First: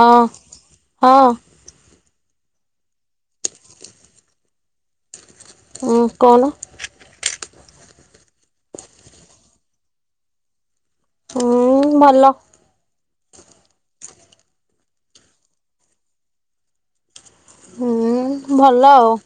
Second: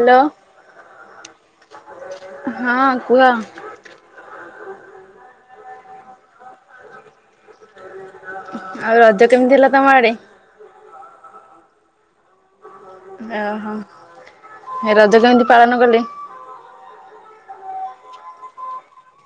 ହଁ ହଁ। ହଁ କୁହ। ହଁ କହୁନ। ଆଉ ରଜ କେମିତ ହେଲା ତମଆଡେ? ହୁଁ ଭଲ। ଓହୋ ରଜ କେମିତି ପାଳନ କଲେ? ହୁଁ ଭଲ ଆଉ।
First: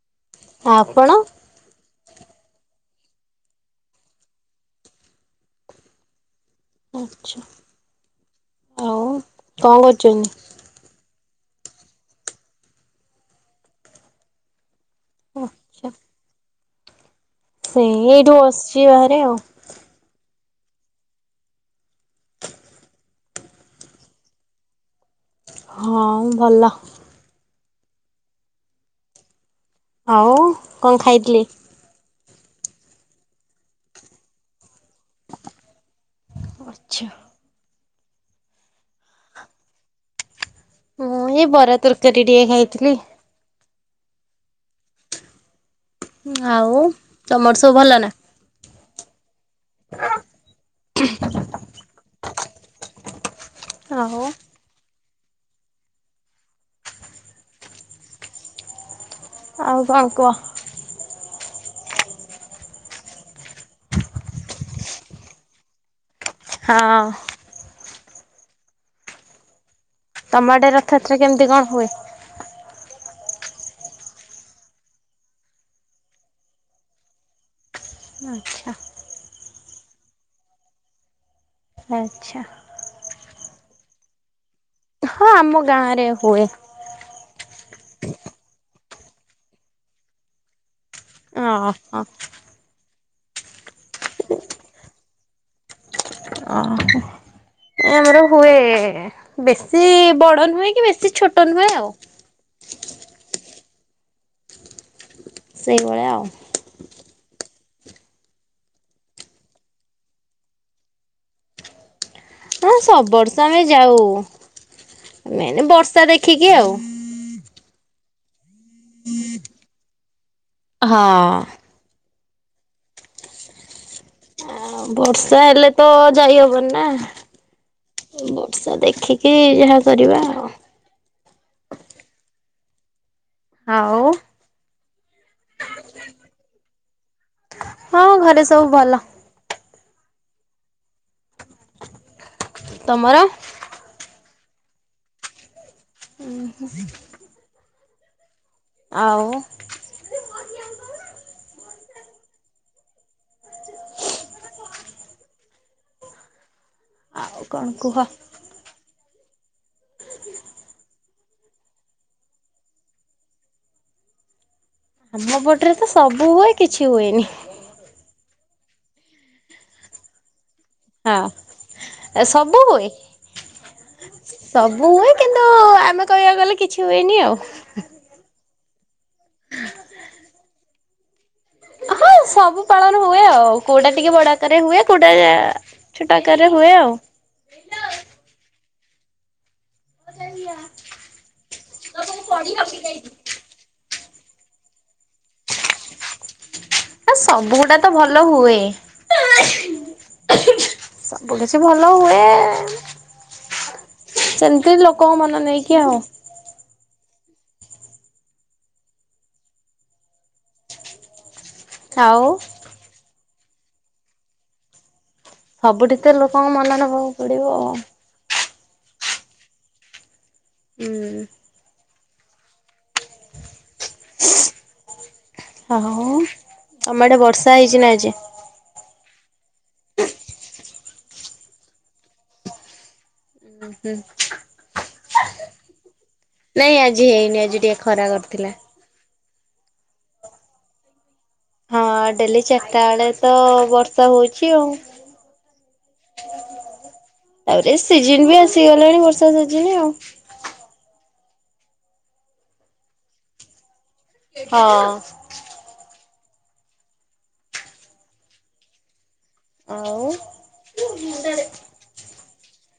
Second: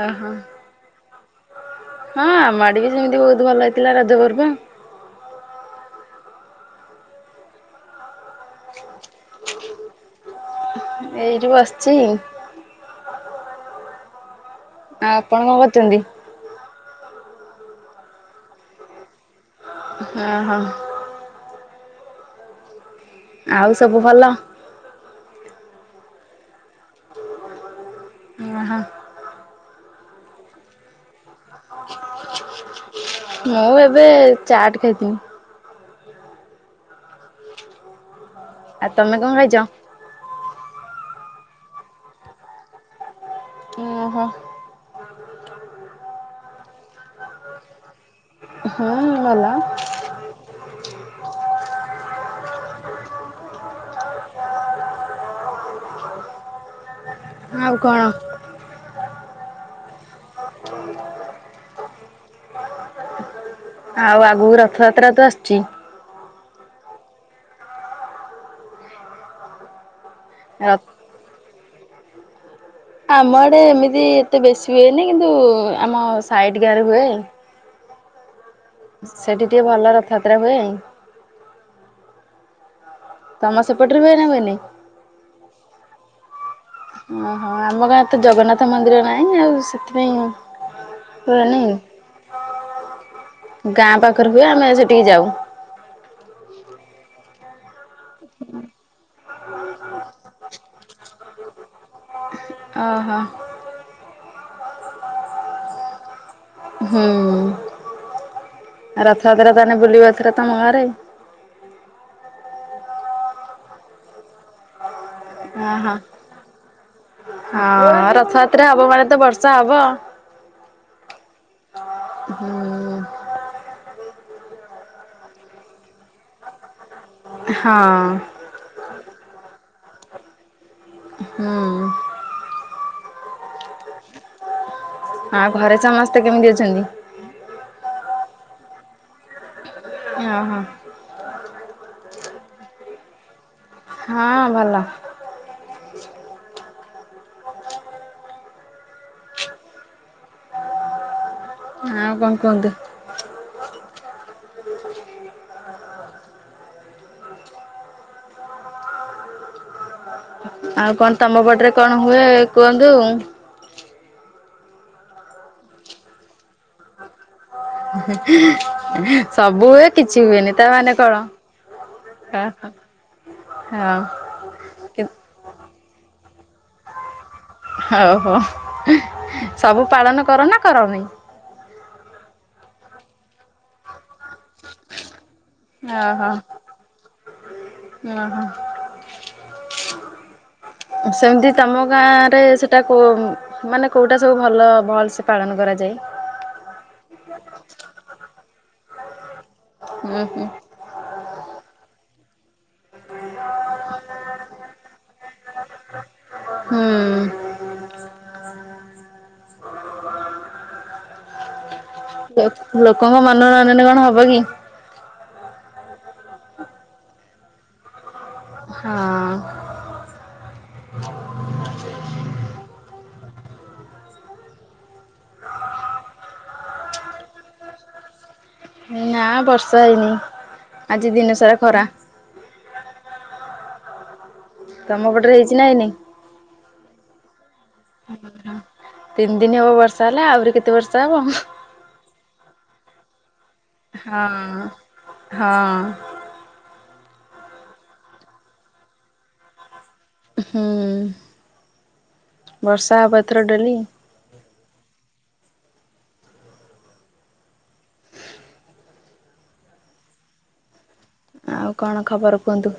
ଓ ହୋ। ଆଉ ଆପଣ? ହଁ ଆମଆଡ଼େ ବି ସେମିତି ବହୁତ ଭଲ ହେଇଥିଲା ରଜପର୍ବ। ଆଛା। ଆଉ କଣ କରୁଚନ୍ତି? ଏଇଠି ବସିଚି। ଆଉ ଆପଣ କଣ ଆଚ୍ଛା କରୁଚନ୍ତି? ସେଇ ଏଇଠି ବସିଚି ଘରେ ଆଉ। ଅ ହ। ଆଉ ସବୁ ଭଲ? ହଁ ଭଲ। ଓହୋ। ଆଉ କଣ ଖାଇଥିଲେ? ମୁଁ ଏବେ ଚାଟ ଖାଇଥିଲି। ଆଛା। ଆଉ ତମେ କଣ ଖାଇଛ? ମୁଁ ଏଇ ବରା ତରକାରୀ ଟିକେ ଖାଇଥିଲି। ଓହୋ। ଆଉ ତମର ସବୁ ଭଲ ନା? ହଁ ଭଲ। ଆଉ। ଆଉ କଣ? ଆଉ କଣ କୁହ? ଆଉ ଆଗକୁ ରଥଯାତ୍ରା ତ ଆସୁଛି ହଁ। ତମ ଆଡେ ରଥ ରଥଯାତ୍ରା କେମିତି କଣ ହୁଏ? ଆମ ଆଡ଼େ ଏମିତି ଏତେ ବେଶୀ ହୁଏନି କିନ୍ତୁ ଆମ ସାଇଟ୍ ଗାଁରେ ହୁଏ। ଆଚ୍ଛା। ସେଠି ଟିକେ ଭଲ ରଥଯାତ୍ରା ହୁଏ। ଆଚ୍ଛା। ତମ ସେପଟରେ ବି ଏନା ହୁଏନି। ହଁ ଆମ ଗାଁ ରେ ହୁଏ। ଓ ହଁ ଆମ ଗାଁରେ ତ ଜଗନ୍ନାଥ ମନ୍ଦିର ନାହିଁ ଆଉ ସେଥିପାଇଁ ଓ ହୋ ହୁଏନାଇ ଗାଁ ପାଖରେ ହୁଏ ଆମେ ସେଠିକି ଯାଉ। ଓହୋ। ଆମର ହୁଏ ବେଶୀ ବଡ ନୁହେଁ କି ବେଶୀ ଛୋଟ ନୁହେଁ ଆଉ। ଓହୋ। ସେଇଭଳିଆ ଆଉ। ହୁଁ। ରଥଯାତ୍ରା ତାହାନେ ବୁଲିବ ଏଥର ତମ ଗାଁରେ। ହଁ ସବୁ ବର୍ଷ ଆମେ ଯାଉ ମେନ ବର୍ଷା ଦେଖିକି ଆଉ। ହଁଉ ରଥଯାତ୍ରା ହବ ମାନେ ତ ବର୍ଷା ହବ। ହଁ। ହୁଁ। ବର୍ଷା ହେଲେ ତ ଯାଇହବନି ନା। ହଁ। ଦେଖିକି ଯାହା କରିବା ଆଉ। ହୁଁ। ଆଉ। ଆଉ ଘରେ ସମସ୍ତେ କେମିତି ଅଛନ୍ତି? ହଁ ଘରେ ସବୁ ଭଲ। ଆଁ ହଁ। ତମର? ହଁ ଭଲ। ଓହୋ। ଆଉ। ଆଉ କଣ କୁହନ୍ତୁ? ଆଉ କଣ କୁହ? ଆଉ କଣ ତମ ପଟରେ କଣ ହୁଏ କୁହନ୍ତୁ। ଆମ ପଟରେ ତ ସବୁ ହୁଏ କିଛି ହୁଏନି। ସବୁ ହୁଏ କିଛି ହୁଏନି ତା ମାନେ କଣ? ହଁ ଏ ହଉ ସବୁ ହୁଏ। ସବୁ ହୁଏ କିନ୍ତୁ ଆମେ କହିବାକୁ ଗଲେ କିଛି ହୁଏନି ଆଉ। ଓ ହୋ ସବୁ ପାଳନ କର ନା କରନି? ହଁ ସବୁ ପାଳନ ହୁଏ ଆଉ, କୋଉଟା ଟିକେ ବଡ ଆକାରରେ ହୁଏ। କୋଉଟା ଛୋଟ ଆକାରରେ ହୁଏ ଆଉ। ହୁଁ ହୁଁ। [inaudible] ସେମିତି ତମ ଗାଁ ରେ ସେଟାକୁ ମାନେ କଉଁଟା ସବୁ ଭଲ ଭଲସେ ପାଳନ କରାଯାଏ? ତ ସବୁଗୁଡାକ ତ ଭଲ ହୁଏ। ହୁଁ ହୁଁ। ସବୁ କିଛି ଭଲ ହୁଏ। ସେମିତି ଲୋକଙ୍କ ମନ ନେଇକି ଆଉ। ହୁଁ। ଆଉ ଲୋ ଲୋକଙ୍କ ମନ ନନେଲେ କଣ ହବ କି? ସବୁଠି ତ ଲୋକଙ୍କ ମନ ନବାକୁ ପଡିବ ଆଉ। ହଁ। ହୁଁ। ହୋ ତମ ଆଡେ ବର୍ଷା ହେଇଚି ନା ଆଜି? ନା ବର୍ଷା ହେଇନି ଆଜି ଦିନ ସାରା ଖରା। ଉ ହୁଁ। ତମ ପଟରେ ହେଇଚି ନା ହେଇନି? ନାଇଁ ଆଜି ହେଇନି, ଆଜି ଟିକେ ଖରା କରିଥିଲା। ତିନି ଦିନ ହବ ବର୍ଷା ହେଲା। ଆହୁରି କେତେ ବର୍ଷା ହବ? ହଁ ଡେଲି ଚାରିଟା ବେଳେ ତ ବର୍ଷା ହଉଚି ହଁ ଆଉ। ହଁ ତାପରେ ସିଜିନ ବି ଆସିଗଲାଣି ବର୍ଷା ସିଜିନି ଆଉ। ହୁଁ। ବର୍ଷା ହବ ଏଥର ଡେଲି। ହଁ। ଆଉ [inaudible] ଆଉ କଣ ଖବର କୁହନ୍ତୁ?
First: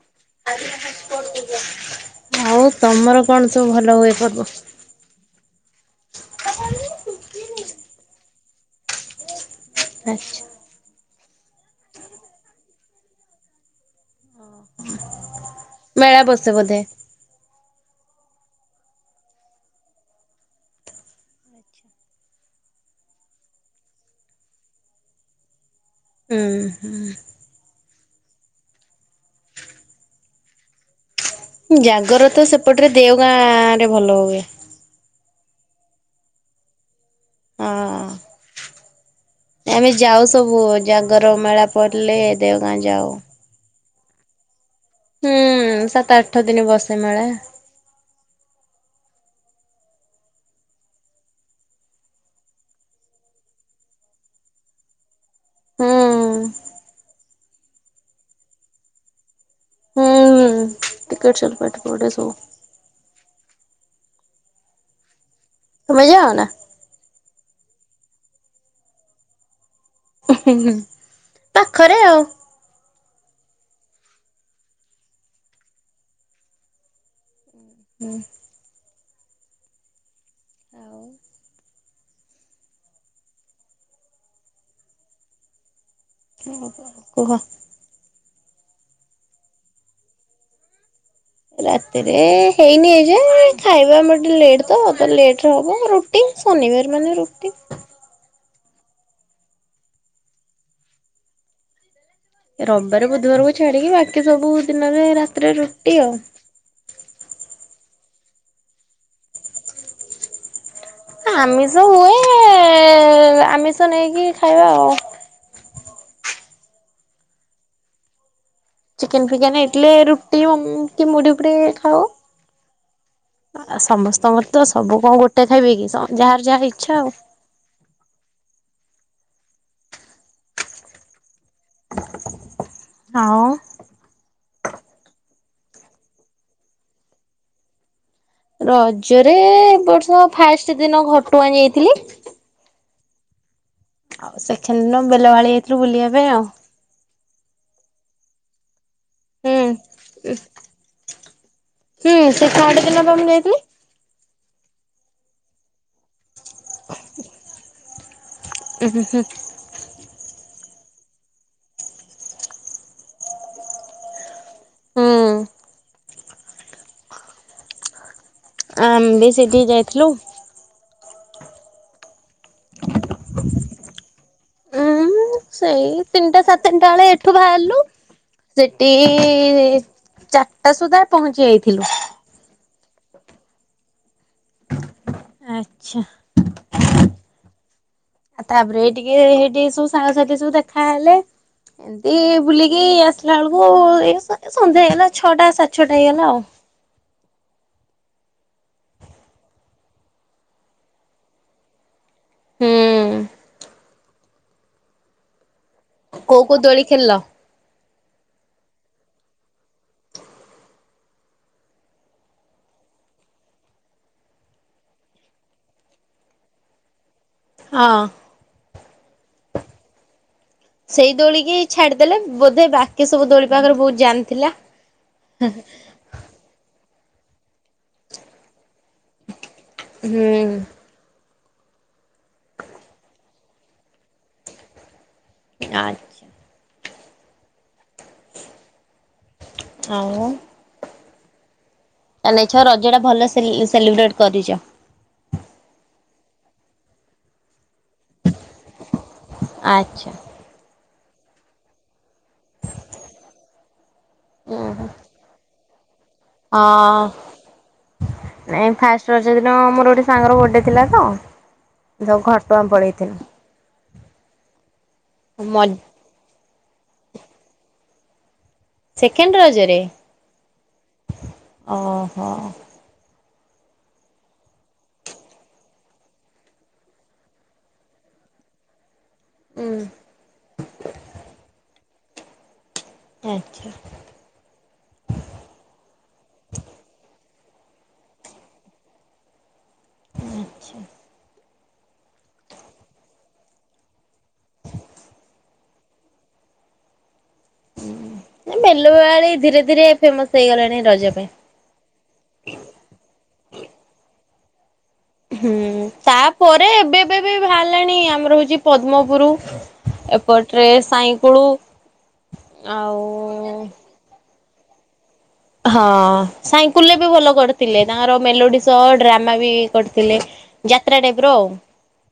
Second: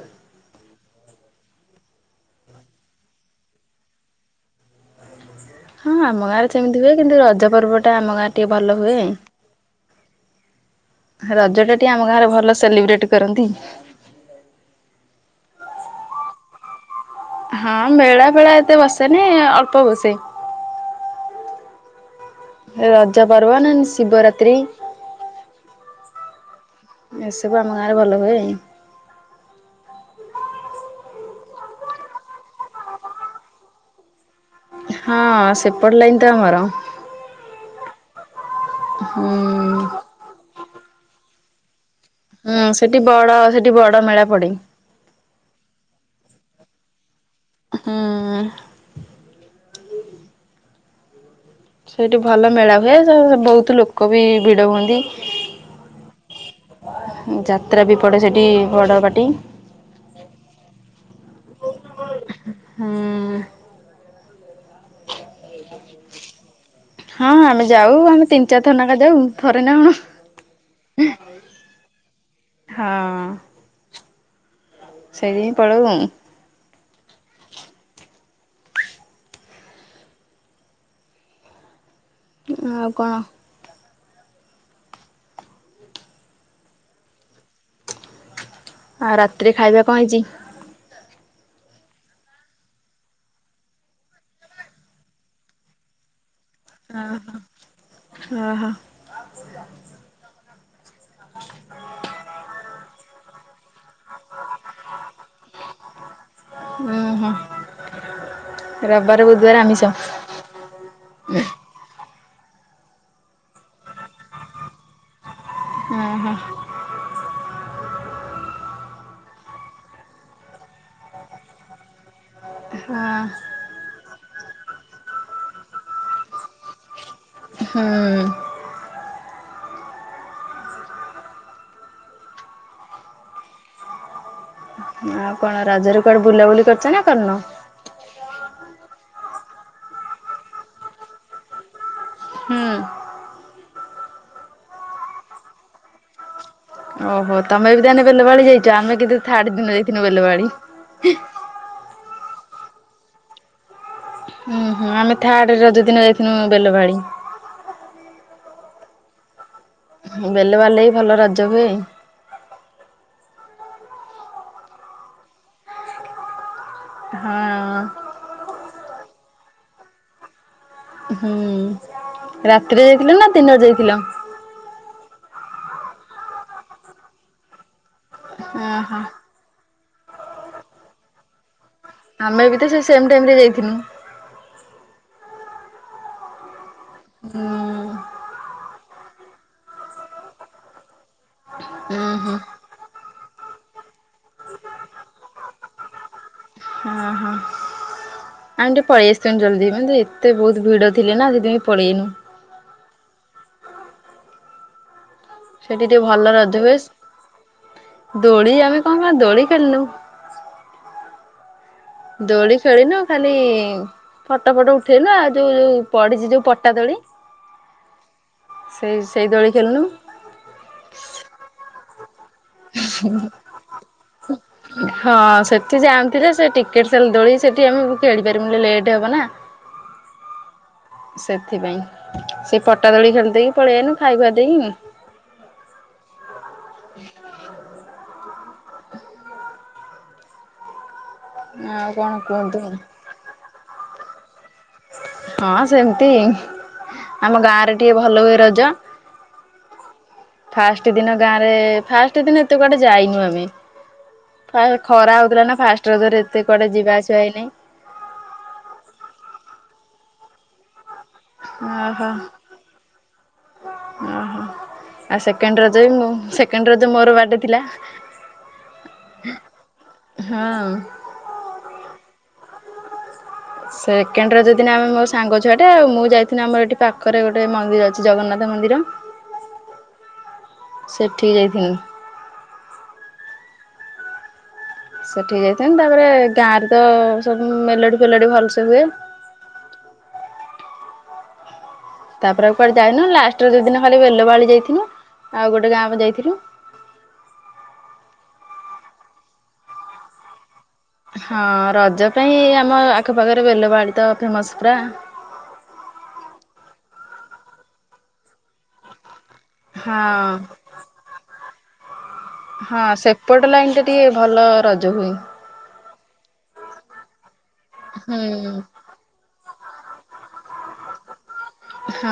[inaudible] ଆଉ ତମର କଣ ସବୁ ଭଲ ହୁଏ ପର୍ବ? ହଁ ଆମ ଗାଁରେ ସେମିତି ହୁଏ କିନ୍ତୁ ରଜ ପର୍ବଟା ଆମ ଗାଁରେ ଟିକେ ଭଲ ହୁଏ। ଆଚ୍ଛା। ରଜ ଟା ଟିକେ ଆମ ଗାଁରେ ଭଲ ସେଲିବ୍ରେଟ କରନ୍ତି। ମେଳା ବସେ ବଧେ? ହଁ ମେଳା ଫେଳା ଏତେ ବସେନି ଅଳ୍ପ ବସେ। ରଜ ପର୍ବ ନହଲେ ଶିବରାତ୍ରି। ଉ ହୁଁ। ସବୁ ଆମ ଗାଁରେ ଭଲ ହୁଏ। ଜାଗର ତ ସେପଟରେ ଦେଓ ଗାଁ ରେ ଭଲ ହୁଏ। ହଁ ସେପଟେ ଲାଇନ ତ ଆମର। ଓ। ହୁଁ। ଆମେ ଯାଉ ସବୁ ଜାଗର ମେଳା ପଡିଲେ ଦେଓଗାଁ ଯାଉ। କି ବଡ ମେଳା ପଡେ। ହୁଁ ସାତ ଆଠ ଦିନ ବସେ ମେଳା। ହୁଁ। ସେଇଠି ଭଲ ମେଳା ହୁଏ ସବୁ ବହୁତ ଲୋକ ବି ଭିଡ ହୁଅନ୍ତି। ହୁଁ ଯାତ୍ରା ବି ପଡେ ସେଠି ବଡ ପାଟି। ଟିକଟ ସେଲ୍ ପାଟି ପଡ଼େ ସବୁ। ହୁଁ। ତମେ ଯାଅ ନା? ହଁ ଆମେ ଯାଉ ଆମେ ତିନି ଚାର ଥର ନେଖା ଯାଉ ଥରେ ନା କଁ। ପାଖରେ ଆଉ। ହଁ ସେଇଥିପାଇଁ ପଳଉ ଉଁ। ହୁଁ। ହୁଁ ଆଉ କଣ? ଏୟା ଆଉ କୁହ। ଆଉ ରାତିରେ ଖାଇବା କଁ ହେଇଛି? ରାତିରେ ହେଇନି ଏଯାଏଁ ଖାଇବା ଆମର ଟିକେ ଲେଟ୍ ତ ଲେଟ ରେ ହବ ରୁ ଟି ଶନିବାର ମାନେ ରୁଟି। ଅ ହ। ରବିବାର ବୁଧବାର କୁ ଛାଡିକି ବାକି ସବୁ ଦିନରେ ରାତିରେ ରୁଟି ଆଉ। ଉଁ ହୁଁ ରବିବାର ବୁଧବାର ଆମିସ। ଆମିଷ ହୁଏ ଆମିଷ ନେଇକି ଖାଇବା ଆଉ। ଉଁ ହୁଁ। ଚିକେନ ଫିକେନ ହେଇଥିଲେ ରୁଟି ଉମ୍ କି ମୁଢି ଫୁଡି ଖାଉ। ହଁ। ଆଉ ସମସ୍ତଙ୍କର ତ ସବୁ କଣ ଗୋଟେ ଖାଇବେ କି ସ ଯାହାର ଯାହା ଇଚ୍ଛା ଆଉ। ହୁଁ। ଆଉ। ଆଉ କଣ ରଜରେ କୁଆଡେ ବୁଲାବୁଲି କରିଛ ନା କରିନ? ରଜରେ ଏ ବର୍ଷ ଫାଷ୍ଟ ଦିନ ଘଟଗାଁ ଯାଇଥିଲି। ହୁଁ। ଆଉ ସେକେଣ୍ଡ ଦିନ ବେଲ ବାଳି ଯାଇଥିଲୁ ବୁଲିବା ପାଇଁ ଆଉ। ଓହୋ ତମେ ବି ତାହେନେ ବେଲବାଳି ଯାଇଛ ଆମେ କି ଥାର୍ଡ ହୁଁ ଦିନ ଯାଇଥିନୁ ବେଲବାଳି।। ହୁଁ ସେ ଥାଡ ଦିନ ବା ମୁଁ ଯାଇିଥିଲି। ଉୁଁ ହୁଁ ଆମେ ଥାର୍ଡ ରଜ ଦିନ ଯାଇଥିନୁ ବେଲ ବାଳି। ଉୁଁ ହୁଁ ହୁଁ। ହୁଁ ବେଲ ବାଳି ରେ ବି ଭଲ ରଜ ହୁଏ। ହୁଁ। ହଁ। ଆମେ ବି ସେଇଠିକି ଯାଇଥିଲୁ। ହୁଁ ରାତିରେ ଯାଇଥିଲ ନା ଦିନରେ ଯାଇଥିଲ? ଉଁ ସେଇ ତିନିଟା ସାଡ଼େତିନିଟା ବେଳେ ଏଠୁ ବାହାରିଲୁ ସେଠି। ଓହୋ। ଚାରିଟା ସୁଦ୍ଧା ପହଞ୍ଚି ଯାଇଥିଲୁ। ଆମେ ବି ତ ସେଇ ସେମ ଟାଇମ ରେ ଯାଇଥିନୁ। ଆଛା। ହୁଁ। ତାପରେ ଟିକେ ସେଇଟି ସବୁ ସାଙ୍ଗ ସାଥି ସବୁ ଦେଖା ହେଲେ ହୁଁ ହୁଁ ଏମତି ବୁଲିକି। କି ଆସିଲା ବେଳକୁ ଏ ସ ସନ୍ଧ୍ୟା ହେଇଗଲା ଛଅଟା ସାତେ ଛଅଟା ହେଇଗଲା ଆଉ। ଉଁ ହୁଁ। ଆମେ ଟିକେ ପଳେଇ ଆସିଥିନୁ ଜଲ୍ଦି ମାନେ ଏତେ ବହୁତ ଭିଡ ଥିଲେ ନା ସେଇଥି ପାଇଁ ପଳେଇ ଆଇନୁ। ହୁଁ। ସେଠି ଟିକେ ଭଲ କୋଉ କୋଉ ରଜ ଦୋଳି ଖେଳିଲ? ବେଶ ଦୋଳି ଆମେ କଣ କ ଦୋଳି ଖେଳିଲୁ। ଦୋଳି ଖେଳି ନୁ ଖାଲି ଫଟୋ ଫଟ ଉଠେଇଲୁ ଆଉ ଯୋଉ ଯୋଉ ପଡିଛି ଯୋଉ ପଟା ଦୋଳି ହଁ ସେଇ ସେଇ ଦୋଳି ଖେଳିନୁ। ସେଇ ଦୋଳିିକି ଛାଡିଦେଲେ ବୋଧେ ବାକି ସବୁ ଦୋଳି ପାଖରେ ବହୁତ ଜାମ୍ ଥିଲା। ହୁ ଜାମ ଥିଲେ ସେ ଟିକ କିକେଟ୍ ସଲ ଦୋଳି ସେଠି ଆମେକୁ ଖେଳିପାରିମିନୁ ଲେଟ୍ ହେବ ନା। ହୁଁ ସେଥିପାଇଁ ସେ ପଟା ଦୋଳି ଖେଳି ଦେଇକି ପଳେଇଆନୁ ଖାଇ ଖୁଆ ଦେଇ। ଆଁ ଆଉ ଆଉ କଣ ତାଲେ କୁହନ୍ତୁ ଛ ରଜ ଟା ଭଲ ସେଲି ସେଲିବ୍ରେଟ କରିଛ। ହଁ ସେମିତି ଆମ ଗାଁ ରେ ଟିକେ ଭଲ ହୁଏ ରଜ। ଆଚ୍ଛା ଫାଷ୍ଟ ଦିନ ଗାଁ ରେ ଫାଷ୍ଟ ଦିନ ଏତେ କୁଆଡେ ଯାଇନୁ ଆମେ। ଫା ଖରା ହଉଥିଲା ନା ଫାଷ୍ଟ ରଜରେ। ଏତେ ହଁ କୁଆଡେ ଯିବା ଆସିବା ହେଇନି ନାଇଁ ଫାଷ୍ଟ ରଜ ଦିନ ମୋର ଗୋଟେ ସାଙ୍ଗର ବୋଡେ ଥିଲା ତ। ଓହୋ ତ ଘଟଗାଁ ପଳେଇଥିଲୁ। ଓହୋ ଆ ମ ସେକେଣ୍ଡ ରଜ ବି ମୁ ସେ ଣ୍ଡ ତ ମୋର ବାଡେ ଥିଲା। ସେକେଣ୍ଡ ରଜରେ ହଁ। ଓହୋ। ସେକେଣ୍ଡ ରଜ ଦିିନ ଆମେ ମୋ ସାଙ୍ଗ ଛୁଆଟେ ଆଉ ମୁଁ ଯାଇଥିଲି ଆମର ଏଠି ପାଖରେ ଗୋଟେ ମନ୍ଦିର ଜଗନ୍ନାଥ ମନ୍ଦିର ଉଁ ସେଠିକି ଯାଇଥିନ୍। ଆଚ୍ଛା। ସେଠିକି ଯାଇଥାନ୍ତି ତାପରେ ଗାଁରେ ତ ସବୁ ମେଲୋଡ଼ି ଫେଲୋଡ଼ି ଭଲସେ ହୁଏ। ଆଚ୍ଛା। ତାପରେ ଆଉ କୁଆଡେ ଯାଇନୁ ଲାଷ୍ଟ୍ ରଜ ଦିନ ଖାଲି ବେଲବାଳି ଯାଇଥିନୁ ଆଉ ଗୋଟେ ଗାଁକୁ ଯାଇଥିନୁ। ହୁଁ ବେଲବାଆଳି ଧୀରେ ଧୀରେ ଫେମସ୍ ହେଇଗଲାଣି। ରଜ ପାଇଁ। ହଁ ରଜ ପାଇଁ ଆମ ଆଖପାଖରେ ବେଲବାଆଳି ତ ଫେମସ୍ ପୁରା। ହୁଁ ତାପରେ ଏବେ ଏବେ ବି ବାହାରିଲାଣି ଆମର ହଉଛି ପଦ୍ମପୁରୁ। ହଁ ଏପଟ୍ ରେ ସାଇଁକୁଳୁ ହଁ ସେପଟ୍ ଆଉ ଲାଇନ୍ ଟା ଟିକେ ଭଲ ରଜ ହୁଏ। ହଁ ସାାଇଙ୍କୁଲ୍ ବି ଭଲ କରିଥିଲେ ତାଙ୍କର ହୁଁ। ମେଲୋଡି ସହ ଡ୍ରାମା ବି କରିଥିଲେ ଯାତ୍ରା ଟାଇପ୍ ର‌ଉ। ହଁ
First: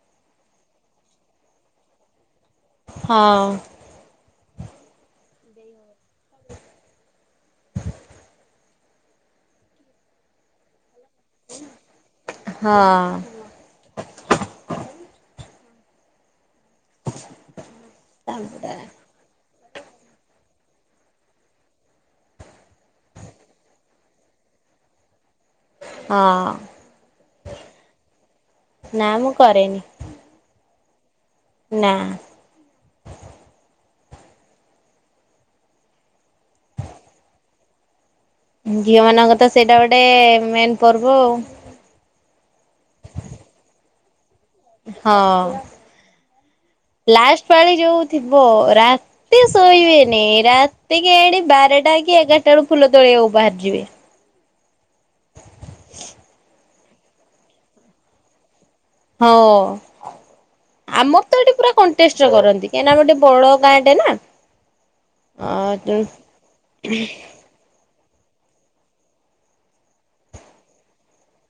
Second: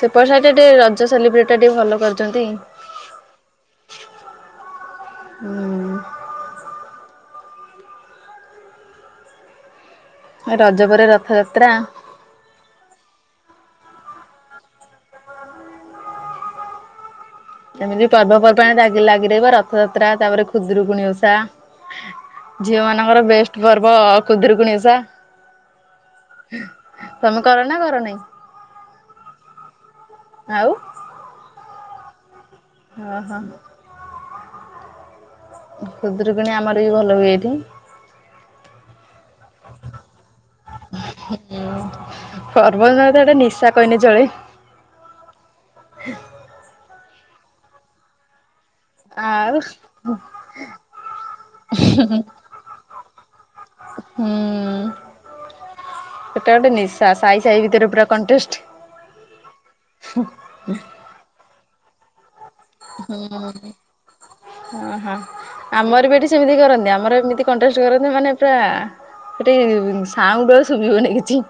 ସେପଟ୍ ସାଇଟା ଟିକେ ରଜ ସେଲିବ୍ରେଟ୍ ଟା ଟିକେ ଭଲ କରିଛନ୍ତି। ହଁ। ଉଁ। [inaudible] ରଜପରେ ରଥଯାତ୍ରା। ହଁ। [inaudible] ଏମିତି ତାପରେ ପର୍ବପର୍ବାଣି ଦାଗି ଲାଗି ରହିବ ରଥଯାତ୍ରା ତାପରେ ଖୁଦୁରୁକୁୁଣି ଓଷା। ଝିଅ ମାନଙ୍କର ବେଷ୍ଟ୍ ଗର୍ବ ଖୁଦୁରୁକୁଣିଓଶା। ହଁ ତମେ କର ନା କର ନାଇଁ? ନା ମୁଁ କରେନି ଆଉ ନା ହଁ ହଁ। ଖୁଦୁରୁକୁଣୀ ଆମର ବି ଭଲ ହୁଏଠି। ଘିଅ ମାନଙ୍କ ତ ସେଇଟା ଗୋଟେ ମେନ୍ ପର୍ବ। ପର୍ବ ନତ ଏଟେ ନିଶା କହିନେ ଜଳେ। ହଁ ଲାଷ୍ଟ୍ ପାଳି ଯୋଉ ଥିବ ରା ତି ଆଉ ହୁଁ। ଶୋଇବେନି ରାତି କି ଏଡି ବାରଟା କି ଏଗାରଟା ରୁ ଫୁଲ ତୋଳିବାକୁ ବାହାରିଯିବେ। ହୁଁ ସେଟା ଗୋଟେ ନିଶା ସାହି ସାହି ଭିତରେ ପୁରା କଣ୍ଟେଷ୍ଟ୍। ହଁ ଆମର ତ ଏଠି ପୁରା କଣ୍ଟେଷ୍ଟ୍ କରନ୍ତି। କାହିଁକିନା ଆମେ ଗୋଟେ ହୁଁ ବଡ ଗାଁଟେ ହୁଁ ନା ଆମର ଏଠି ସେମିତି କରନ୍ତି ଆମର ଏମିତି କଣ୍ଟେଷ୍ଟ କରନ୍ତି ମାନେ ପ୍ରା ସେଠି ସାଉଣ୍ଡୁ ଆଉ ଶୁଭିବନି କିଛି।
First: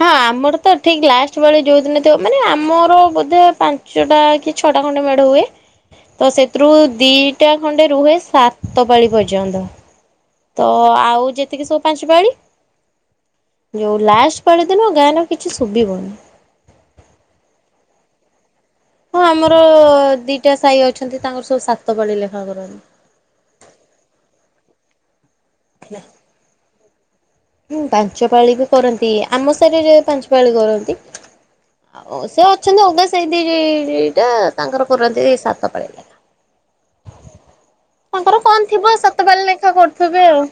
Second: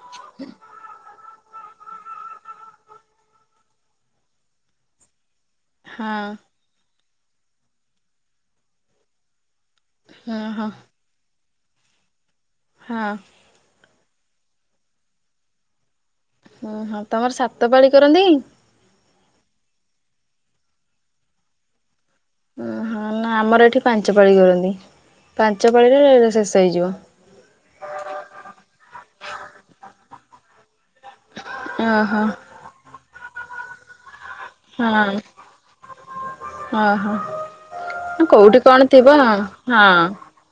ହଁ ଆମର ତ ଠିକ୍ ଲାଷ୍ଟ୍ ପାଳି ଯୋଉଦିନ ଥିବ ମାନେ ଆମର ବୋଧେ ପାଞ୍ଚଟା କି ଛଟା ଖଣ୍ଡେ ମେଢ ହଏ। ହଁ ତ ସେଥିରୁ ଦିଟା ଖଣ୍ଡେ ରୁହେ ସାତ ପାଳି ପର୍ଯ୍ୟନ୍ତ। ହଁ ତ ହଁ ଆଉ ଯେତିକି ସବୁ ପାଞ୍ଚ ପାଳି। ହଁ। ଯୋଉ ଲାଷ୍ଟ ପାଳି ଦିନ ଗାଁଟା କିଛି ଶୁଭିବନି। ଉଁ ହଁ ତମର ସାତ ପାଳି କରନ୍ତି। ହଁ ଆମର ଦିଟା ସାହି ଅଛନ୍ତି ତାଙ୍କର ସବୁ ସାତ ପାଳି ଲେଖା କରନ୍ତି। ହଁ ନା ଆମର ଏଠି ପାଞ୍ଚ ପାାଳି କରନ୍ତି ପାଞ୍ଚ ପାାଳିରେ ଶେଷ ହେଇଯିବ। ହୁଁ ପାଞ୍ଚ ପାାଳି ବି କରନ୍ତି ଆମ ଶାହିରେ ରେ ପାଞ୍ଚ ପାଳି କରନ୍ତି ଆଉ ଓହୋ ସେ ଛନ୍ତି ଅଗା ସାଇ [unintelligible] ଟା ତାଙ୍କର ହଁ କରନ୍ତି ସାତ ପାଳି ଓହୋ ଲେଖା। ତାଙ୍କର କୋଉଠି କଣ ଥିବ ସାତ ହଁ ପାଳି ଲେଖା କରୁଥିବେ ହଁ ଆଉ।